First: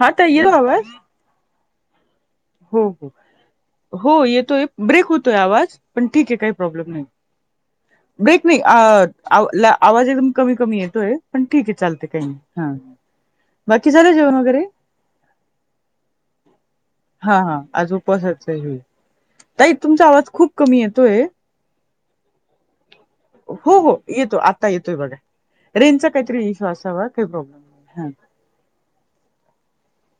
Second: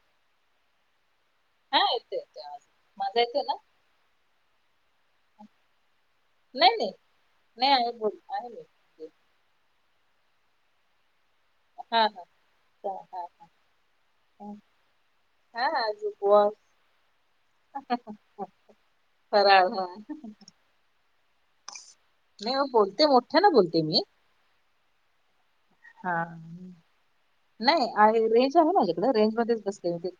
हा, ताई येतो आवाज? हा, येतोय आवाज हम्म, माझा येतोय ना हं, हो येतोय, ब्रेक होतोय आवाज पण ठीक आहे, काही प्रॉब्लेम नाही, नाही आहे बोल वेट आहे वी आ मी आव ला, आवाज एकदम कमी - कमी येतोय पण ठीक आहे, हा चालते हा काही नाही हा, बाकी झालं जेवण हा वगैरे? हा, आज उपवास हा- हा आज उपवास, [unintelligible] फराळ ताई हा तुमचा आवाज खूप कमी येतोय? [unintelligible] हो -हो मी येतो, आता येतोय बघा रेंजचा हा, काहीतरी इश्यू असावा काही प्रॉब्लेम नाही आहे, हा रेंज आहे, माझ्याकडे रेंज मध्येच बसले मी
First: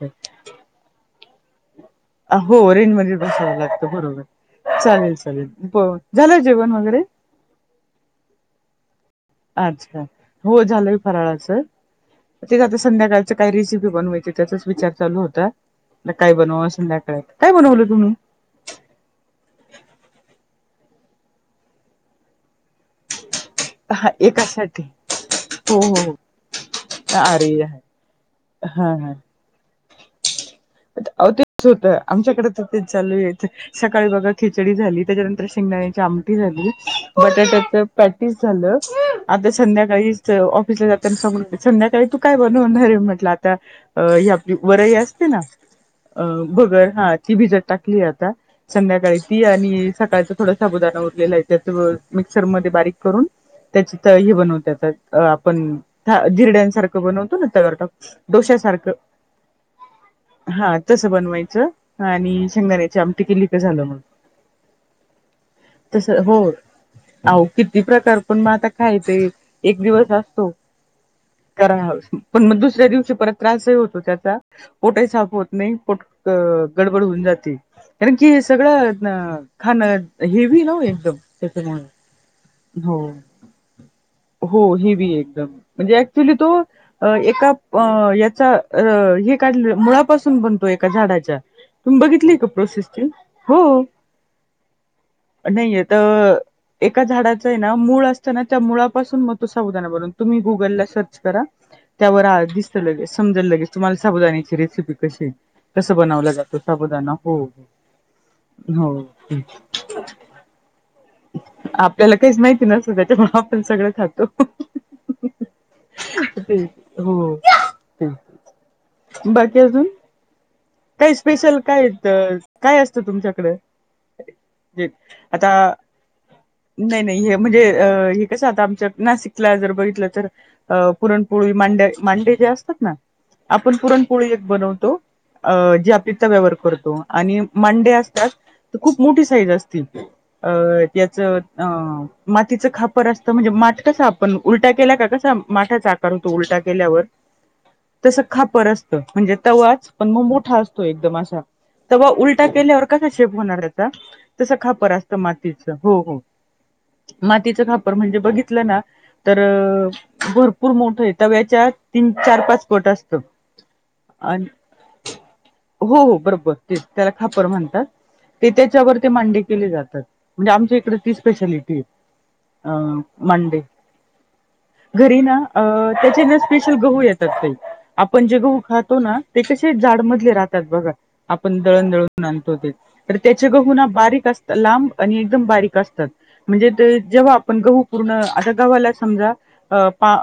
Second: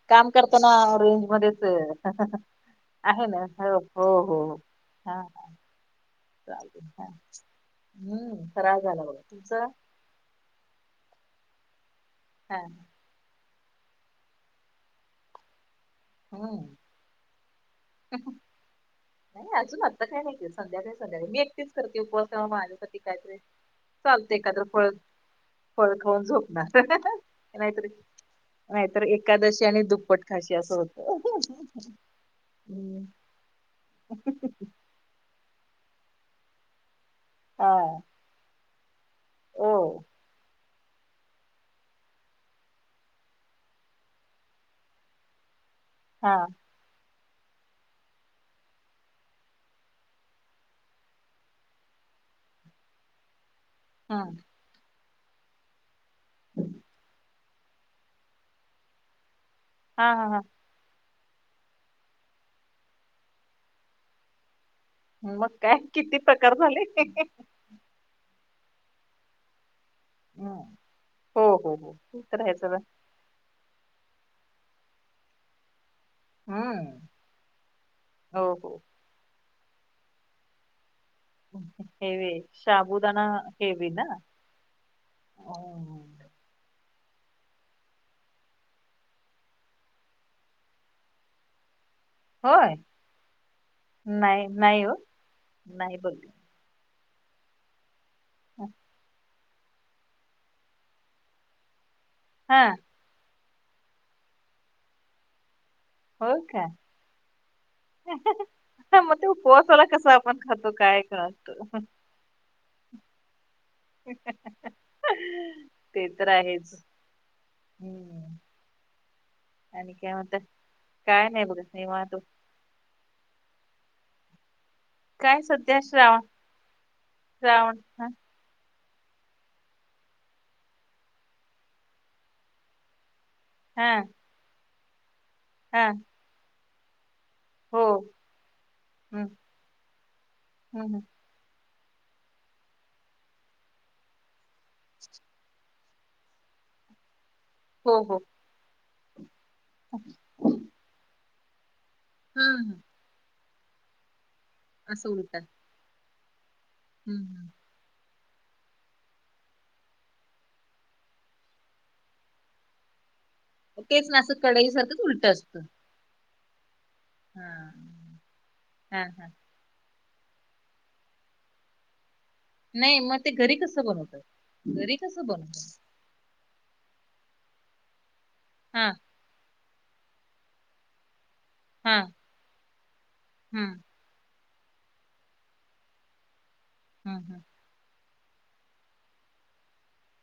[unintelligible] [inaudible] ते, ना रेंज मध्येच है ह, ह, ह, ह, हो रेंज मध्ये आहे ना, बसावं हो -हो -हो- हो, हा -हा हो झालं जेवण चालतय, वगैरे चालतय, हम्म फराळ झाला बघा तुमचं अच्छा, हो झालंय फराळाचं, हा तेच आता संध्याकाळ त काय रेसिपी बनवायची त्याचाच विचार चालू होता, काय हम्म बनवाव संध्याकाळी, काय बनवलं तु? नाही अजून, आता काय नाही ते, संध्याकाळी - संध्याकाळी, मी एकटीच करते उपवास तवा माझ्यासाठी काय तरी हा चालते एकात्र एकासाठी फळ हो फळ हो हो खाऊन झोपणार, ह्... अरे नाहीतरी.. हा नाहीतर हा एकादशी आणि दुप्पट खाशी असं अहो होत... तेच होतं आमच्याकडे तर तेच हृ... चालू आहे सकाळी बघा खिचडी झाली, त्याच्यानंतर शेंगदाण्याची आमटी झाली, हा बटाट्याच पेट टीस झालं, आता ओ संध्याकाळी ऑफिसला जातना सांगून.. संध्याकाळी तू काय बनवणारे म्हटलं आता ही आपली वरई असते ना, अ.. हा भगर हा ती भिजत टाकलीय आता संध्याकाळी ती आणि सकाळच थोडा साबुदाणा उरलेला आहे त्याच अ.. मिक्सरमध्ये बारीक करून त्याचीत ह हे बनवतात अ.. आता आपण धिरड्यांसारखं बनवतो ना तव्यावर टाकून. डोश्याासारखं हा.. हा.. हा.. हा तसं बनवायचं आणि शेंगदाण्याचे आमट केली की झालं मग. मग काय.. तस किती हो प्रकार झाले. अहो किती प्रकार.. पण मग आता खायचे एक दिवस असं तो, हम्म. हो हो करा हो हाऊस.. ते तर पण मग ह्याच दुसऱ्या दिवशी परत त्रासही होतो त्याचा, पोटही साफ होत नाही, पोट हम्म गडबड होऊन जाते, कारण जी हो हो सगळं ह... खाण हेवी आहे ना एकदम त्याच्यामुळे, हेवे हो.. शाबुदाना हेवी ना हो, हेवी एकदम.. म्हणजे हम्म. अ‍ॅक्चुली तो, अ.. एका अ.. याचा अ... हे कढल, मूळा पासून बनतो एका झाडाच्या तुम्ही बघितलं काय? बघितली का होय प्रोसेस ती? हो.. नाही नाही हो नई नाही आता बोलली एका झाडाच येणा ना मूळ असतना, त्या मुळा पासून मग तो साबुदाणा बनतो तुम्ही गूगल ला सर्च करा त्या वर हा दिसत लगेच समजल लगेच. तुम्हाला साबुदाणा ची रेसिपी कशी, कसं बनवला जातं साबुदाणा हो ह्... हो मग तो हो. उपवासाला कसा आपण खातो काय काळत. आपल्याला काहीच माहिती नसतं त्याच्यामुळ ह्.. आपण सगळं खातो, ते तर ह्... ह्.. आहेच हो ते. हम्म बाकी अजून? क्या म्हणताय. काय स्पेशल.. काय असतं, काय असतं तुमच्याकडे काय आता, सध्या श्रावण नई.. नई हे म्हणजे श्रावण अ.. हा हे कस आता आमच्या नाशिकला जर बघितलं तर अ.. पुरणपोळी मांड्ये.. मांडे जे असतात ना आपण हा पुरणपोळी एक बनवतो अ.. हा जे आपलीचा तव्यावर करतो आणि हो मांडे असतात तर खूप मोठी हम्म साईज असते अ.. हम्म ज्याचं अ.. मातीचं खापर असतं म्हणजे माठ कसा आपण उलटा केला का कसा माठाचा तो उलटा केल्यावर, हो हो तस खापर असतं म्हणजे तवाच पण मग मोठा असतो एकदम असा, तवा उलटा हम्म हम्म केल्यावर कसा शेप होणार त्याचा तसं खापर असं असतं उलट मातीचं, हो... हो.. हम्म हम्म. मातीचं खापर म्हणजे बघितलं ना. त.. र. अ... भरपूर मोठं आहे तव्याच्या तीन.. चार.. पाच पट असतं. तेच ना अस आणि कडई सारखंच उलट असतं. हो.. बरोबर तेच, त्याला हा खापर म्हणतात ते त्याच्यावर हा ते हा मांडी केले जातात, म्हणजे आमच्या इकडे ती स्पेशालिटी आहे. अ.. नाही मग ते घरी मांडे.. कसं बनवतात घरी कसं ना अ... बनवतात त्याचे ना स्पेशल गहू येतात ते, आपण जे गहू हा खातो ना ते कसे जाडमधले राहतात बघा. आपण दळण हा दळून आणतो ते तर त्याचे गहू हम्म ना हा बारीक असं लांब आणि एकदम बारीक असतात. म्हणजे ते हम्म जेव्हा आपण गहू पूर्ण आता गव्हाला समजा अ पा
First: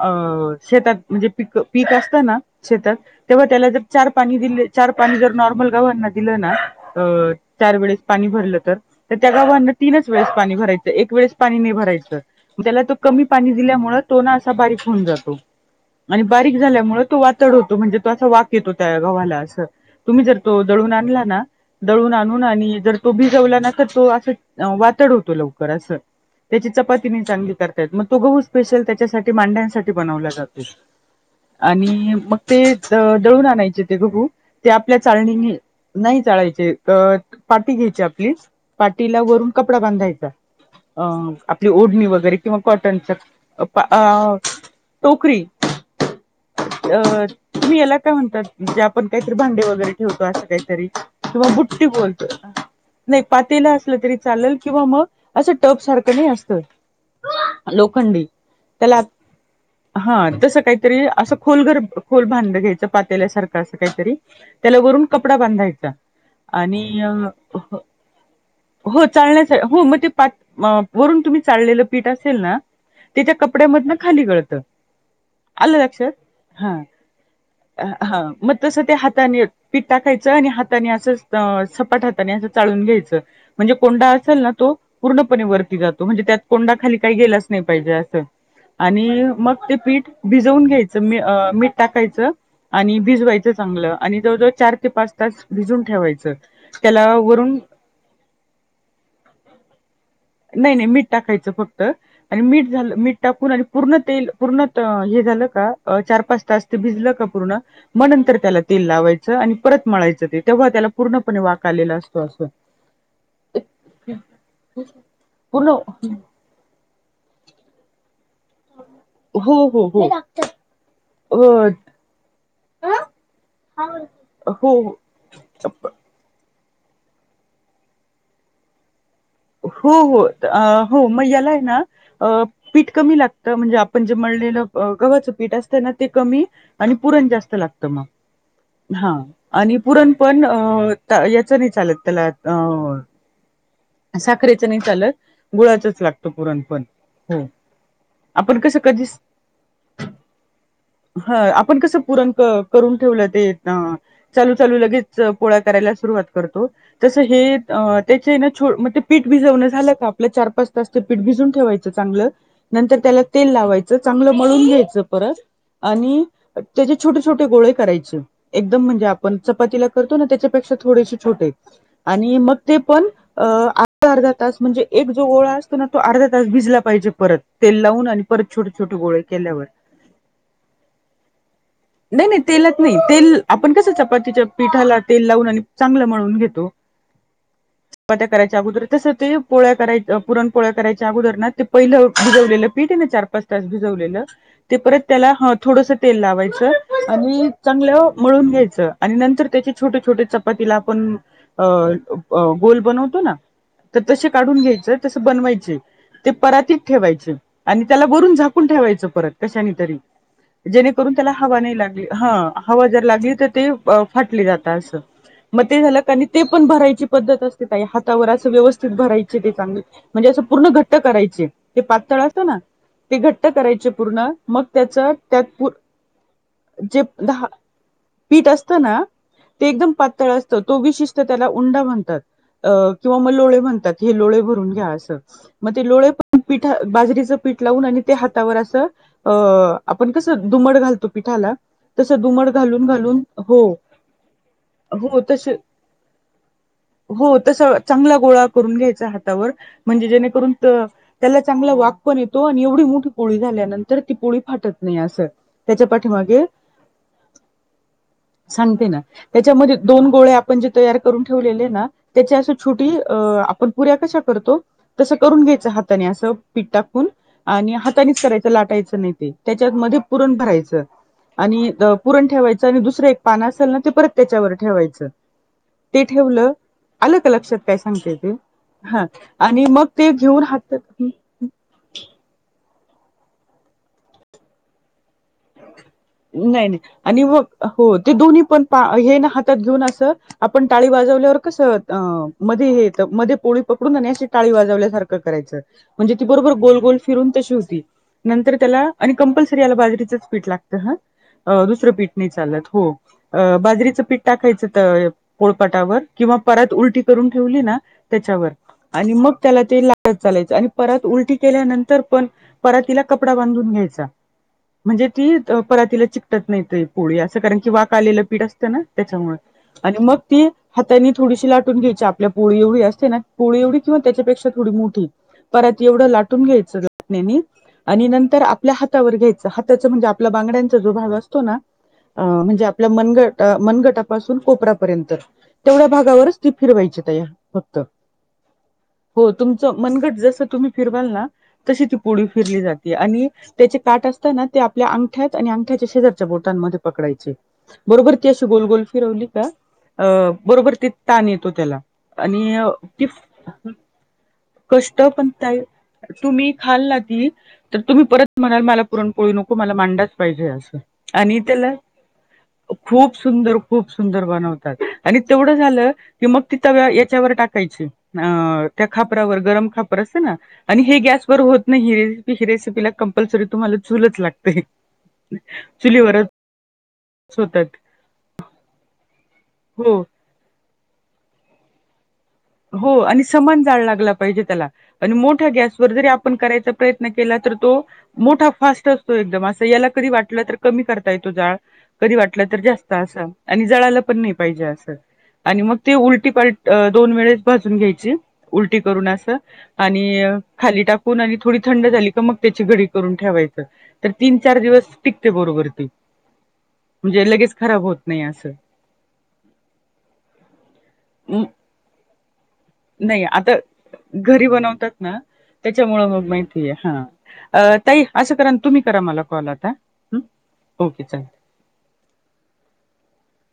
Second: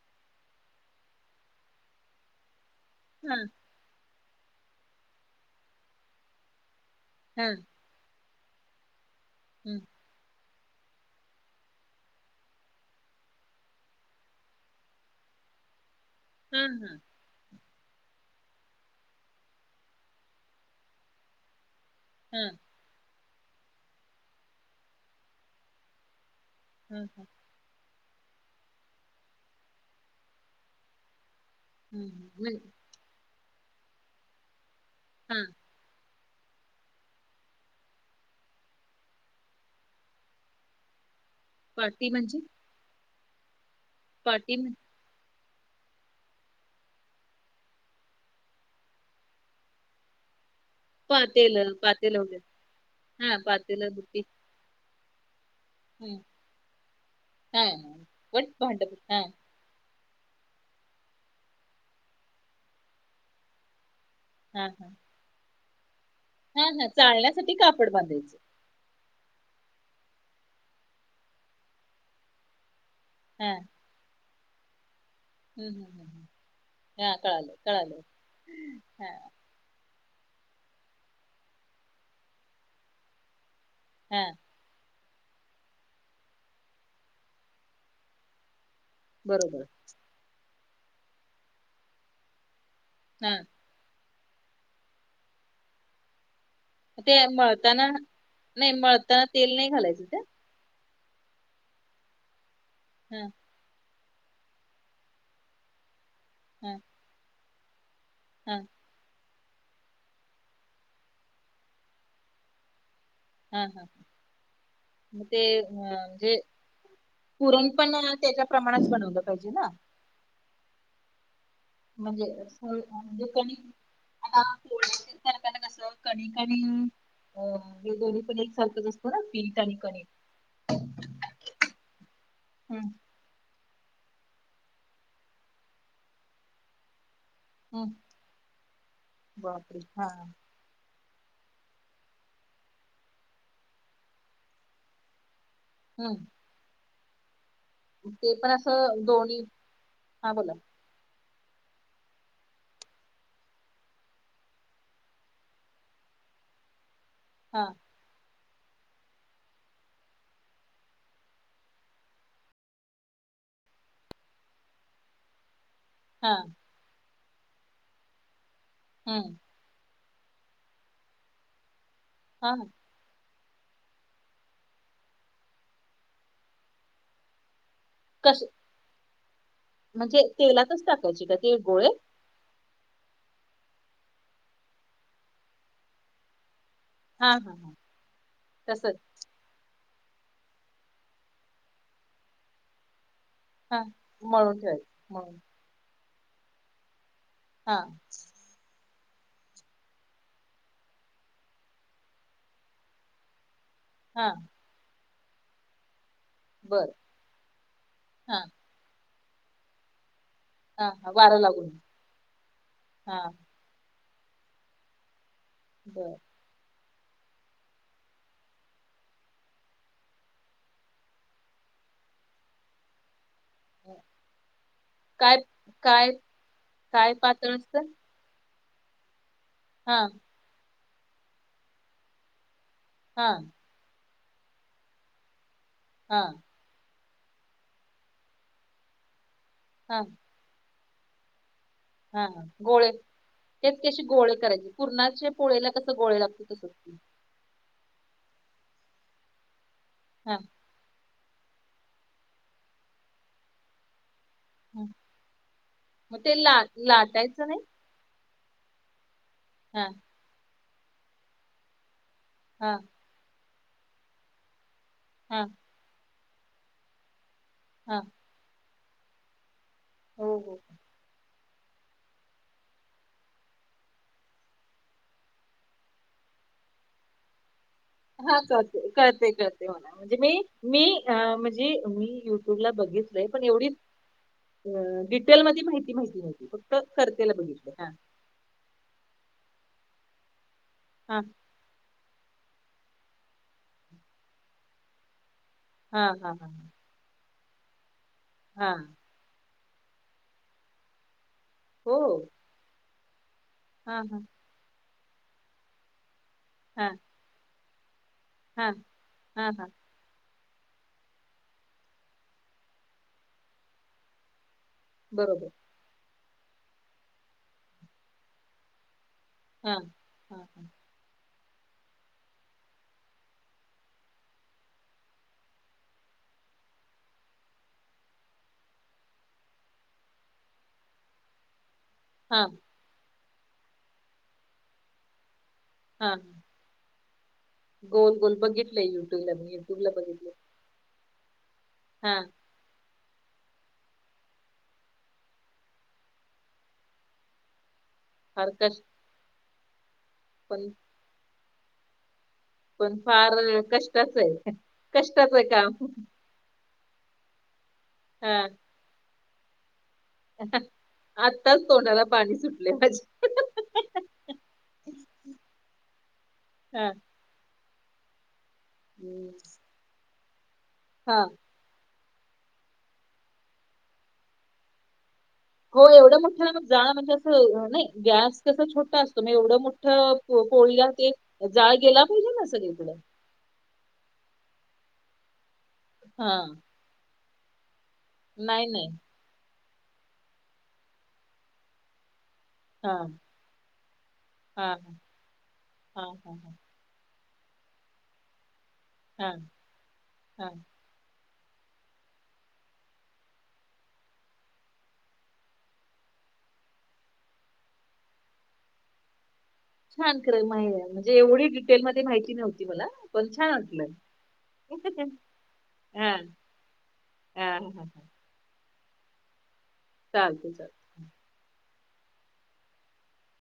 शेतात म्हणजे प पीक असतं ना शेतात. तेव्हा हम्म त्याला जर चार पाणी दिले चार पाणी जर नऑर्मल गव्हांना दीलं ना. अ हम्म चार वेळेस पाणी भरलं तर तर त्या गव्हाना हम्म तीनच वेळेस पाणी भरायचं एक वेळेस पाणी नाही भरायचं. त्याला तो कमी पाणी दिल्यामुळे तो ना असा बारीक होऊन जातो. आणि बारीक हम्म हम्म झाल्यामुळे तो वाातड होतो म्हणजे तो असं वा वास येतो त्या गव्हाला असं तुम्ही जर तो दळून आणला ना दळून आणून हम्म भिजवला ना तर तो असं वातड होतो. असं त्याची चपाती म हम्म चांगली नाही कर मग तो गहू स्पेशल त्याच्यासाठी मांड्यांसाठी बनवला जातो. आणि मग हम्म हम्म ते दळून आणायचे ते गहू ते आपल्या हा चाळणीने नाही चाळायचे पाटी घ्यायची आपली पाटीला वरून कपडा बांधायचा. अ आपली ओढणी पाटी वगैरे म्हणजे किंवा कॉटनचा पाटी म्हण- टोकरी अ तुम्ही याला काय? म्हणतात म्हे आपण काहीतरी भांडे वगैरे ठेवतो असं काहीतरी. किंवा पातेलं बुट्टी पातेलं बोलतो वगैरे नाही हा पातेला पातेलं असलं तरी बुट्टी चालेल किंवा मग. असं टप सारखं हम्म नाही असतं हा हा लोखंडी पण भांड त्याला हा हा तसं काहीतरी असं खोल घर खोल भांड घ्यायचं पात्याल्यासारखं असं काहीतरी. हा त्याला हा वरून कपडा बांधायचा हा आणि हा चाळण्यासाठी कापड बांधायचं हो चाळण्यासाठी हो मग ते वरून तुम्ही चाळलेलं पीठ असेल ना. ते त्या हा कपड्यामधून खाली गळतं. हम्म हम् ह ह कळालं. अ कळालं हा म तसं ते हा हातानी य- पीठ टाकायचं आणि हाताने असं सपाट हाताने असं चाळून घ्यायचं. म्हणजे कोंडा हा असेल ना तो पूर्णपणे वरती जातो. म्हणजे त्यात कोंडा खाली काही गेलाच नाही पाहिजे असं. आणि मग बरोबर ते पीठ भिजवून घ्यायचं मीठ टाकायचं आणि हा भिजवायचं. चांगलं आणि जवळजवळ चार ते पाच तास भिजून ठेवायचं. त्याला ते वरून मळताना नाही मळताना तेल नाही घालायचं त्यात. नाही, नाही, मीठ टाकायचं फक्त आणि मीठ हा टाकून झालं मीठ- पूर्ण तेल पूर्ण हे झालं का? चार, पाच, तास हा ते भिजलं का? पूर्ण मग नंतर हा त्याला तेल लावायचं आणि परत मळायचं ते तेव्हा त्याला पूर्णपणे वाक आलेला असतो असं. हा हा म ते पूर्ण अ जे पुरण पण त्याच्या प्रमाणेच बनवलं पाहिजे हो ना. हो. हो. [unintelligible] हो कणिक आणि अ हे दोही पण एकसारखंच असत. [unintelligible] हो हो हो मग याला आहे ना हम्म पीठ कमी लागत. तर म्हणजे आपण जे मळलेलं गव्हाचं पीठ असतं ना ते कमी आणि पुरण जास्त. लागतं हम्म मग हा आणि बापरे पुरण हा पण- अ याचं नाही चालत त्याला अ साखरेचं नाही चालत गुळाचंच हम्म लागतं पुरणपण हो. ते पण असं दोन्ही, हा बोला. हा आपण कसं पुरण क करून ठेवलं ते चालू चालू लगेच पोळ्या करायला सुरुवात करतो, तसं हे हा त्याचे हे ना छो ते पीठ भिजवणं झालं का आपलं चार पाच तास ते पीठ भिजून ठेवायचं चांगलं नंतर त्याला तेल लावायचं, चांगलं मळून घ्यायचं परत आणि हा त्याचे छोटे-, छोटे गोळे करायचे एकदम म्हणजे हम्म आपण च पतीला करतो ना त्याच्यापेक्षा थोडेसे छोटे, आणि हा मग ते पण अ अर्धा अर्धा तास म्हणजे एक जो गोळा असतो ना तो अर्धा तास भिजला पाहिजे परत, तेल लावून आणि कस परत छोटे छोटे गोळे केल्यावर. म्हणजे तेलातच टाकायचे का ते गोळे? नाही नाही तेलात नाही, तेल आपण कस चपातीच्या पिठाला तेल लावून, आणि चांगलं मळून घेतो हा हा हा चपात्या करायच्या अगोदर, तस ते पोळ्या करायच्या पुरण पोळ्या करायच्या अगोदर ना ते पहिलं भिजवलेलं पीठ ये ना चार पाच त्यात हा भिजवलेल, मळून ते ठेवायच परत त्याला मळून ह थोडस तेल लावायचं, आणि हा चांगल मळून घ्यायचं आणि नंतर त्याचे छोटे छोटे चपातीला आपण गोल बनवतो ना तर तसे हा काढून घ्यायचं, तसं बनवायचे ते परातीत बर ठेवायचे, आणि त्याला वरून हा झाकून ठेवायचं परत कशानी तरी हा हा जेणेकरून त्याला वारं हवा लागून नाही लागली हा हवा जर हा लागली तर ते फाटली जातात असं मग ते झालं का बर ते पण भरायची पद्धत असते ताई हातावर असं व्यवस्थित भरायचे ते चांगले म्हणजे असं पूर्ण घट्ट करायचे ते पातळ असतं ना ते घट्ट करायचे पूर्ण मग त्याच काय त्यात काय जे काय दहा पातळ असत पीठ असत ना ते एकदम हा पातळ तो विशिष्ट त्याला उंडा म्हणतात, किंवा म हा लोळे म्हणतात हे लोळे भरून घ्या असं, मग ते लोळे हा पीठ बाजरीच पीठ लावून आणि त्या हातावर असं हा आपण कसं दुमड घाल तो पिठाला तसं हां हां, दुमड घालून गोळे घालून हो तेच की अशे गोळे करायचे, हो पूर्णाच्या तस पोळीला कस गोळे लागतो तस हो तस चांगला गोळा करून घ्यायचा हातावर म्हणजे हा जेणेकरून तर त्याला चांगला वाक पण येतो, आणि एवढी मोठी पोळी झाल्यानंतर ती पोळी फाटत हा नाही असं. त्याच्या मग ते पाठीमागे ला लाटायचं नाही सांगते ना, त्याच्यामध्ये हा दोन गोळे आपण जे तयार करून ठेवलेले हे ना त्याची अशी हा छोटी आपण पुऱ्या कशा करतो तसं करून हा घ्यायचं हाताने असं पीठ टाकून आणि हा हातानेच करायचं लाटायचं नाही ते त्याच्यातमध्ये पुरण हो हो भराय आणि पुरण ठेवायचं, आणि दुसरं एक पान असेल ना ते परत त्याच्यावर ठेवायचं ते ठेवलं, आल का लक्षात? काय सांगते ते हा चालतंय हा कळतंय आणि कळतंय मग मला, ते म्हणजे मी घेऊन मी हातात अ म्हणजे मी युट्यूब ला बघितलंय, पण एवढी डिटेल मध्ये माहिती माहिती नव्हती, नाही फक्त नाही आणि करतेल मग बघितलंय ह. हो ते दोन्ही पण पा हे ना हातात घेऊन अस आपण टाळी हा वाजवल्यावर कसं मध्ये हे येत, मध्ये पोळी पकडून आणि अशी टाळी वाजवल्यासारखं करायचं हा म्हणजे ती हा हा बरोबर गोल गोल फिरून तशी होती, नंतर हा त्याला आणि कंपल्सरी याला बाजरीच पीठ लागत हा दुसरं हो पीठ नाही चालत, हो हा बाजरीचं हा पीठ टाकायचं त पोळपटावर, किंवा परात हा उलटी करून ठेवली ना त्याच्यावर, हा आणि मग हा त्याला हा ते ला चालायच आणि परात उलटी केल्यानंतर पण परातिला कपडा बांधून घ्यायचा. म्हणजे. ती बरोबर परातीला चिकटत नाही पोळी असं कारण की वाक आलेलं पीठ असतं ना त्याच्यामुळे. हा आणि मग हा ती हा थापून त्यां थोडीशी लाटून घ्यायची आपल्या पोळी एवढी असते ना पोळी एवढी किंवा त्याच्यापेक्षा थोडी मोठी. पराती एवढं लाटून घ्यायचं लाटण्यानी आणि नंतर आपल्या हातावर घ्यायचं हाता च आपल्या बांगड्यांचा जो भाग अं हा म्हणजे आपलं मनगट मनगटापासून कोपरापर्यंत. तेवढ्या हा. भागावरच ती फिरवायची ताई फक्त गोल गोल बघितलंय हो युट्यूबला मी तुमचं युट्यूबला मनगट बघितले जसं तुम्ही फिरवाल ना तशी ती हा पोडी फिरली जाते. आणि त्याचे काठ असताना. ते आपल्या अंगठ्यात आणि अंगठ्याच्या शेजारच्या बोटांमध्ये पकडायचे. बरोबर ती अशी फार कष्ट गोलगोल फिरवली का? अ पण बरोबर ती ताण येतो त्याला. आणि पण ति फार कष्टाच आहे कष्ट पण कष्टाच आहे ताई काम तुम्ही खाल् ना ती तर तुम्ही हा परत म्हणाल मला पुरणपोळी नको मला मांडा पाहिजे आणि आत्ताच तेला तोंडाला पाणी सुटले खूप माझ्या सुंदर! खूप सुंदर! बनवतात. आणि तेवढं झालं. कि मग तिथ हा याच्यावर टाकायची. अ त्या हम्म. खापरावर गरम खापर असतं ना आणि हे हा गॅसवर होत नाही हिरे रेसिपीला कम्पल्सरी तुम्हाला चूलच लागते. हो एवढं चुलीवरच मोठं ना मग जाळ म्हणजे असं होतात नाही गॅस तसं छोटा असतो म एवढं हो मोठं. पोळीला ते जाळ गेला पाहिजे न. हो आणि समान जाळ लागला पाहिजे. त्याला आणि मोठ्या गॅसवर जरी हा आपण करायचा प्रयत्न केला तर तो मोठा नाही नाही फास्ट असतो. एकम अस याला कधी वाट तर कमी करता येतो जाळ. कधी वाटलं तर जास्त हा असं आणि जळायला पण नाही पाहिजे हा हा असं आणि मग ते हा उलटी हा पालटी दोन वेळेस भाजून घ्यायची उलटी करून हा असं आणि हा खाली टा आणि थोडी थंड झाली क मग त्याची घरी करून ठेवायचं. तर तीन चार दिवस टिकते बरोबर ती. म्हणजे लगेच खराब होत नाही असं. छान खरं आहे म्हणजे अं, एवढी डिटेल मध्ये माहिती नव्हती. मला नाही पण आता छान वाटलं घरी बनवतात ना. त्याच्यामुळे हा मग माहितीय हा हा हा अं ताई हा असं कराना. तुम्ही करा मला कॉल आता चालते चालते ओके चालेल.